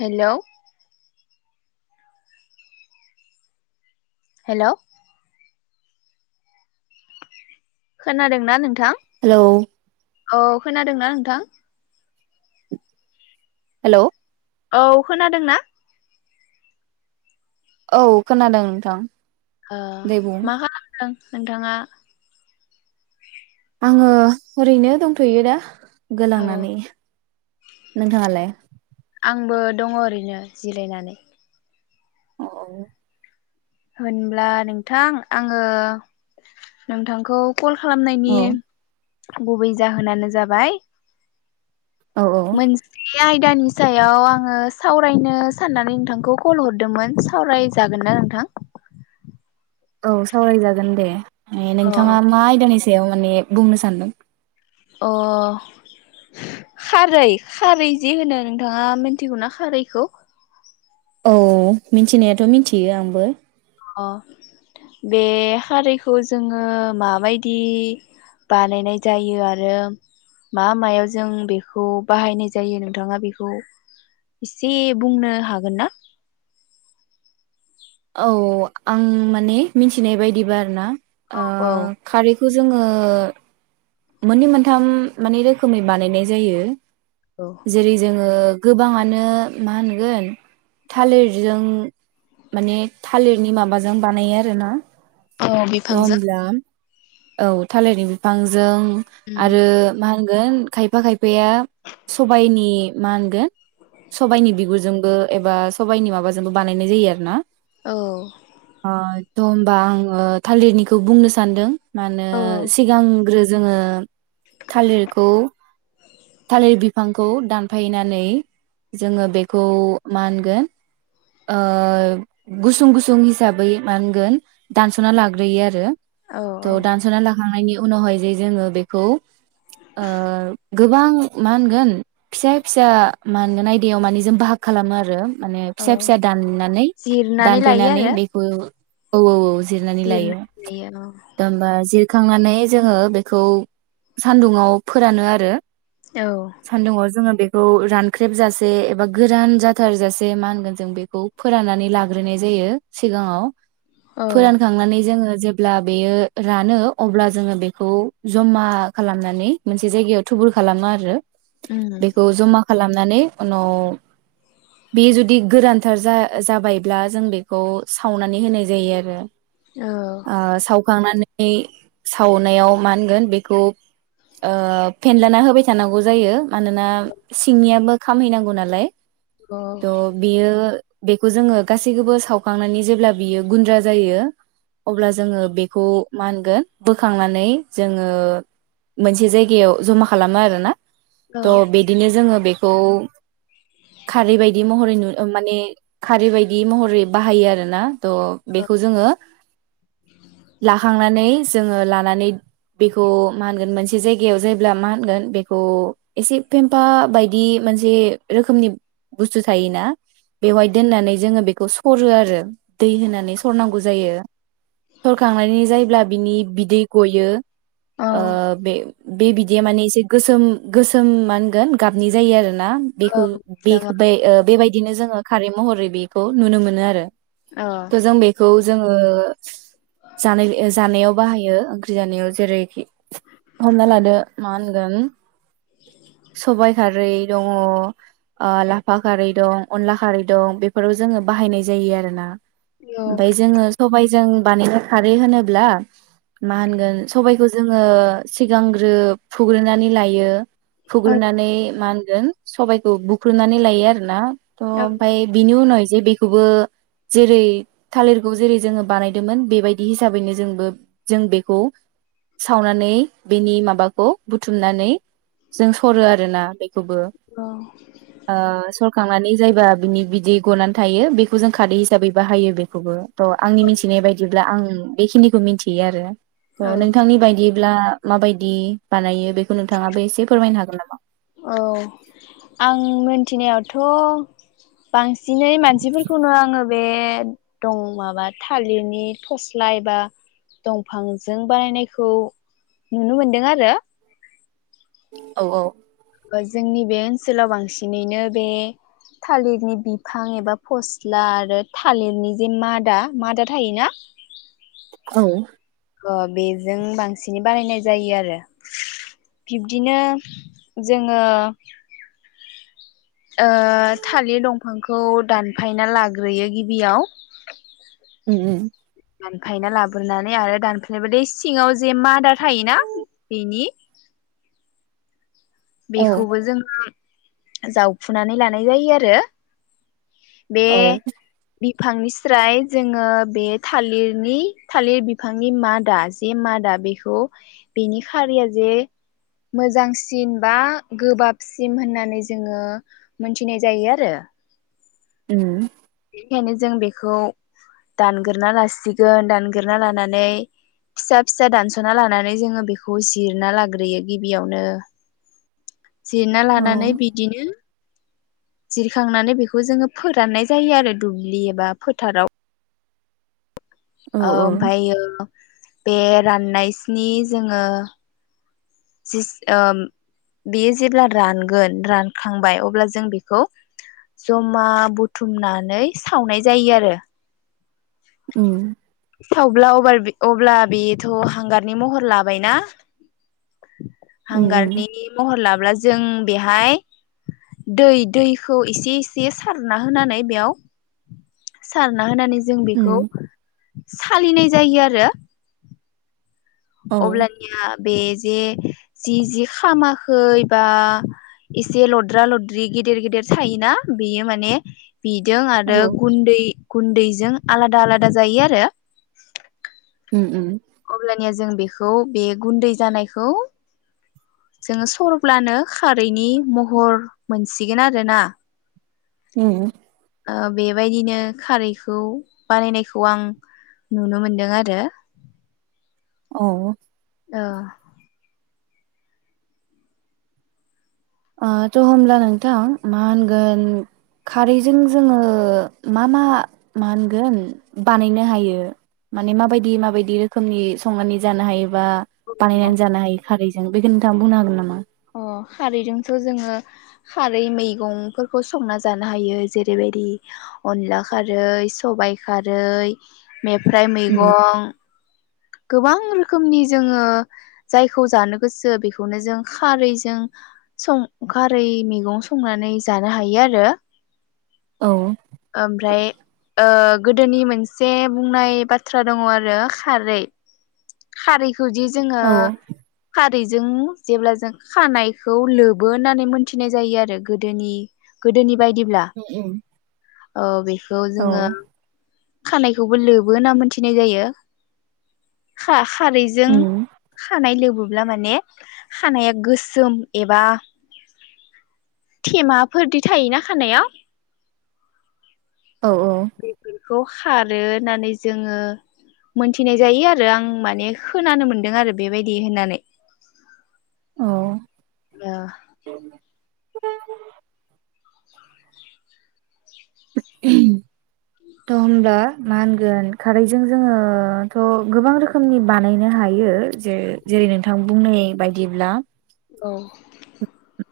Hello hello खोनादोंना नोंथां? Hello औ खोनादोंना नोंथां? हेलौ औ खोनादोंना? औ खोनादों नोंथां। ओ दे बुं मा खालामदों? नोंथाङा? आङो ओरैनो दंथ'यो दा औ गोलांनानै नोंहालाय आंबो दङ ओरैनो जिरायनानै औ होनब्ला नोंथां आङो नोंथांखौ कल खालामनायनि औ गुबै जाहोनानो जाबाय औ औ बे आयदानि सायाव आङो सावरायनो साननानै नोंथांखौ कल हरदोंमोन सावरायजागोन ना नोंथां? औ सावरायजागोन दे ए अ नोंथाङा मा आयदानि सा याव माने बुंनो सानदों अ खारै खारै जि होनो नोंथाङा मिथिगौना खारैखौ औ मिथिनायाथ' मिथियो आंबो अ बे खारैखौ जोङो माबायदि बानायनाय जायो आरो मा मायाव जों बेखौ बाहायनाय जायो नोंथाङा बेखौ इसे बुंनो हागोन ना औ आं माने मिथिनाय बायदिबा आरो ना औ आ खारै बेखौ जोङो मोननै मोनथाम माने रोखोमै बानायनाय जायो औ उम औ जेरै जोङो गोबाङानो मा होनगोन थालिरजों माने थालिरनि माबाजों बानायो आरोना थ होमब्ला औ थालिरनि बिफांजों आरो मा होन गोन खायफा खायफाया सबायनि मा होनगोन सबाइनि बिगुरजोंबो एबा सबाइनि माबाजोंबो बानायनाय जायो आरो ना औ द' होमबा आङो थालिरनिखौ बुंनो सानदों। मानो सिगांग्रो जोङो थालिरखौ थालिर बिफांखौ दानफायनानै जोङो बेखौ मा होनगोन ओ गुसुं गुसुं हिसाबै मा होनगोन दानस'ना लाग्रोयो आरो औ औ थ' दानस'ना लाखांनायनि उनावहाय जे जोङो बेखौ ओ गोबां मा होनगोन फिसा फिसा मा होनगोन आयदायाव माने जों बाहाग खालामो आरो माने औ फिसा फिसा दाननानै जिरनानै लायो दानफैनानै आरो बेखौ औ औ औ जिरनानै लायो लायो औ ओ जिरखांनानै जोङो बेखौ सानदुङाव फोरानो आरो औ सान्दोंङाव जोङो बेखौ बेखौ रानख्रेबजासे एबा गोरान जाथारजासे मा होनगोन जों बेखौ फोराननानै लाग्रोनाय जायो सिगाङाव । औ फोरानखांनानै जोङो जेब्ला बेयो रानो अब्ला जोङो बेखौ जमा खालामनानै मोनसे जायगायाव थुबुर खालामो आरो उम । बेखौ जमा खालामनानै उनाव बे जुदि गोरानथार जा-जाबायब्ला जों बेखौ सावनानै होनाय जायो आरो । औ खांनानै सावनायाव मा होनगोन बेखौ ओ फेनलाना होबाय थानांगौ जायो । मानोना सिंनियाबो खामहैनांगौ नालाय । औ त' बियो बेखौ जोङो गासैखौबो सावखांनानै जेब्ला बियो गुन्द्रा जायो। अब्ला जोङो बे खौ मा होनगोन बोखांनानै जोङो मोनसे जायगायाव जमा खालामो आरोना औ । थ' बिदिनो जोङो बे खौ खारै बायदि महरै नु ओ-माने खारै बायदि महरै बाहायो आरो ना । थ' औ बेखौ जोङो हाखांनानै जोङो लानानै बेखौ मा होनगोन मोनसे जायगायाव जायोब्ला मा होनगोन बेखौ एसे फेम्फा बायदि मोनसे रोखोमनि बुस्थु थायोना । बेवहाय दोननानै जोङो बे खौ सरो आरो दै होनानै सरनांगौ जायो। सरखांनानै जायोब्ला बिनि बिदै गयो औ ओ औ बे बे बिदैया माने एसे गोसोम गोसोम मा होनगोन गाबनि जायो आरो ना बेखौ-बे-ओ-बेबायदि बिदिनो जोङो खारै महरै बेखौ नुनो मोनो आरो । त'‌ जों बेखौ जोङो जानाय ओ जानायाव बाहायो ओंख्रि जानायाव जेरैखि हमना लादो मा होनगोन सबाय खारै दङ ओ लाफा खारै दं अनला खारै दं बेफोराव जोङो बाहायनाय जायो आरो ना । ओमफाय जोङो सबाय जों बानायनो खारै होनोब्ला मा होनगोन सबायखौ जोङो सिगांग्रो फुग्रोनानै लायो । फुग्रोनानै मा हो गोन सबायखौ बुख्रुनानै लायो आरो ना । त' ओमफ्राय बिनि उनाव एसे जे बेखौबो जेरै थालिरखौ जेरै जोङो बानायदोंमोन बेबाय बायदि हिसाबैनो जोंबो जों बेखौ सावनानै बेनि माबाखौ बुथुमनानै जों सरो आरो ना खौबो ओ सब बखांनानै जायबा बिनि बिदि गनानै थायो बेखौ जों खारदै हिसाबै बाहायो बेखौबो थ' आंनि मिथिनाय बायदिब्ला आं बेखिनिखौ मिनथियो आरो औ नोंथांनि बायदि ब्ला माबायदि बानायो बेखौ नोंथाङाबो एसे फोरमायनो हागोन नामा? औ आं मोनथिनायावथ' बांसिनै मानसिफोरखौनो आङो बे दं माबा थालिरनि फस्ला बा दंफांजों बानायनायखौ नुनो मोनदों आरो औ औ जोंनि बे ओनसोलाव बांसिनैनो बे थालिरनि बिफां एबा फस्ला आरो थालिरनि जे मादा मादा थायोना औ अ बेजों बांसिनै बानायनाय जायो आरो बिब्दिनो जोङो ओ थालिर दंफांखौ दानफायना लाग्रोयो गिबियाव उम उम दानफायना लाबोनानै आरो दानफ्लेबाथाय सिङाव जे मादा थायोना बेनि औ बेखौबो जोङो जावफुनानै लानाय जायो आरो बे औ बिफांनि स्राय जोङो बे थालिरनि थालिर बिफांनि मादा जे मादा बेखौ बेनि खारिया जे मोजांसिन बा गोबाबसिम होननानै जोङो मोनथिनाय जायो आरो उम बेनिखायनो जों बेखौ दानग्रोना लासिगोन दानग्रोना लानानै फिसा फिसा दानस'ना लानानै जोङो बेखौ जिरना लाग्रोयो गिबियावनो जिरना औ लानानै बिदिनो जिरखांनानै बेखौ जोङो फोराननाय जायो आरो दुब्लि एबा फोथाराव औ आ औ ओमफायो बे राननायसनि जोङो जिस ओम बेयो जेब्ला रानगोन रानखांबाय अब्ला जों बेखौ जमा बुथुमनानै सावनाय जायो आरो उ थावब्ला अब्ला बेथ' हांगारनि महर लाबायनाा उम उम हांगारनि महल्ला [unintelligible] जों बेखौ उम सालिनाय जायो आरो औ अबब्ला नया बेज जे जि जि खामाखै बा एसे लद्रा लद्रि गेदेर गेदेर थायोना बेयो माने बिदों आरो औ गुन्दै गुन्दैजों आलादा आलादा जायो आरो उम उम अब्लानिया जों बेखौ बे गुन्दै जानायखौ जोङो सरब्लानो खारैनि महर मोनसिगोन आरोोना उम आ बेबायदिनो खारैखौ बानायनायखौ आं नुनो मोनदों आरो। औ ओ ओ थ' होमब्ला नोंथां मा होनगोन खारैजों जोङो मा मा मा होनगोन बानायनो हायो माने माबायदि माबायदि रोखोमनि संनानै जानो हायो बा ओ बानायनानै जानो हायो खारैजों बेखौ नोंथाङा बुंनो हागोन नामा? अ खारैजोंथ' जोङो खारै मैगंफोरखौ संना जानो हायो जेरैबायदि अनला खारै, सबाइ खारै मेफ्राय उम मैगं गोबां रोखोमनि जोङो जायखौ जानो गोसो बेखौनो जों खारैजों सं खारै मैगं संनानै जानो हायो आरो। औ ओमफ्राय ओ गोदोनि मोनसे बुंनाय बाथ्रा दङ आरो खारै खारै खौ जि जोङो उम खा रैजों जेब्ला जों खानायखौ लोबो होननानै मोनथिनाय जायो आरो गोदोनि गोदोनि बायदिब्ला उम अ बे खौ औ जोङो खानायखौबो लोबो होनना मोनथिनाय जायो खा खारैजों उम खानाय लोबो। अब्ला माने खानाया गोसोम एबा थेमाफोरदि थायोना खानायाव औ औ बेखौ खारो होननानै जोङो मोनथिनाय जायो आरो आं माने खोनानो मोनदों आरो बेबायदि होननानै। अ दा थ' होमब्ला मा होनगोन खारैजों जोङोथ' गोबां रोखोमनि बानायनो हायो जे जेरै नोंथां बुंनाय बायदिब्ला औ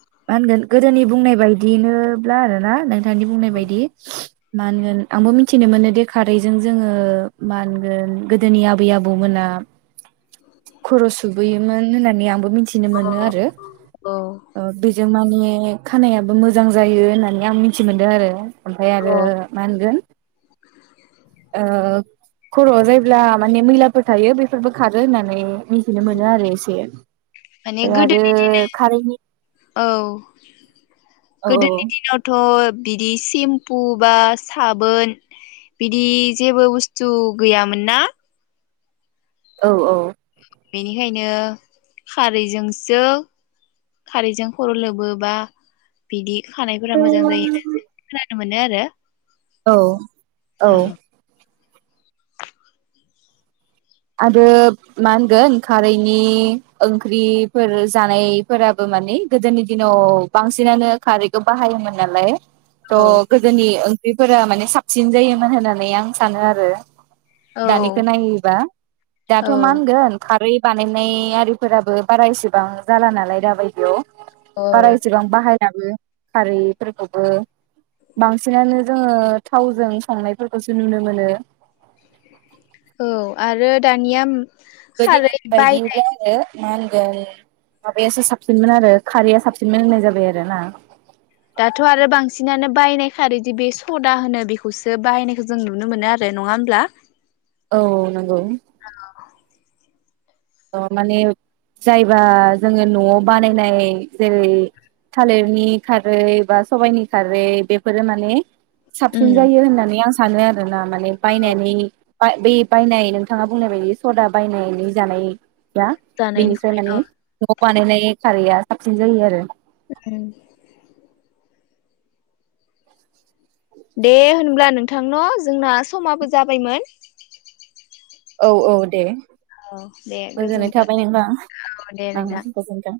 मा होनगोन गोदोनि बुंनाय बायदिनोब्ला आरोना नोंथांनि बुंनाय बायदि मा होनगोन आंबो मिथिनो मोनो दे खारैजों जोङो मा होनगोन गोदोनि आबै आबौमोना खर' सुबोयो मोन होननानै आं मिथिनो अ मोनो आरो। औ जों माने खानायाबो मोजां जायो होननानै आं मिथि मोनदों आरो। ओमफ्राय आरो औ मा होनगोन ओ खर' आव जायब्ला माने मैलाफोर थायो बेफोरबो खारो होननानै मिथिनो मोनो आरो एसे माने ओमफ्राय आरो गोदोनि खारैनि औ औ गोदोनि दिनावथ' ओ बिदि सेम्पु बा साबोन बिदि जेबो बुस्थु गैयामोन ना औ औ। बेनिखायनो खारैजोंसो खारैजों खर' लोबोबा बिदि खानायफोरा मोजां जायो होननानै जों खोनानो मोनो आरो। औ। औ। आरो मा होनगोन खारैनि ओंख्रिफोर जानायफोराबो माने गोदोनि दिनाव बांसिनानो खारैखौ बाहायोमोन नालाय थ' गोदोनि बेफोरो माने साबसिन जायोमोन होननानै आं सानो आरो औ दानिखौ नायोबा। औ दाथ' मा होनगोन खारै बानायनाय आरिफोराबो बारा इसेबां जाला नालाय दाबायदियाव। औ बारा एसेबां बाहाय दाबो खारैफोरखौबो बांसिनानो जोङो थावजों संनायफोरखौसो नुनो मोनो। औ आरो दानिया गोदोनि खारै बाय बायदि आरो मा होनगोन माबायासो साबसिनमोन आरो खारैया साबसिनमोन होननाय जाबाय आरो ना। दाथ' आरो बांसिनानो बायनाय खारैदि बे सदा होनो बेखौसो बायनायखौ जों नुनो मोनो आरो नङा होमब्ला? औ नंगौ। माने जायबा जोङो न'आव बानायनाय जेरै थालिरनि खारै बा सबायाइनि खारै बेफोरो माने उम साबसिन जायो होननानै आं सानो आरोना माने बायनानै बाय बे बायनाय नोंथाङा बुंनाय बायदि सदा बायनायनानै जानाय दा जानायनि बिनिफ्राय माने न'आव बानायनाय खारैया साबसिन जायो आरो। उम। दे होनब्ला नोंथां न' जोंना समाबो जाबायमोन। औ औ दे। औ दे गोजोन्नाय गोजोन्थों थाबाय औ दे नोंथां। ओ नोंथां। गोजोन्थों।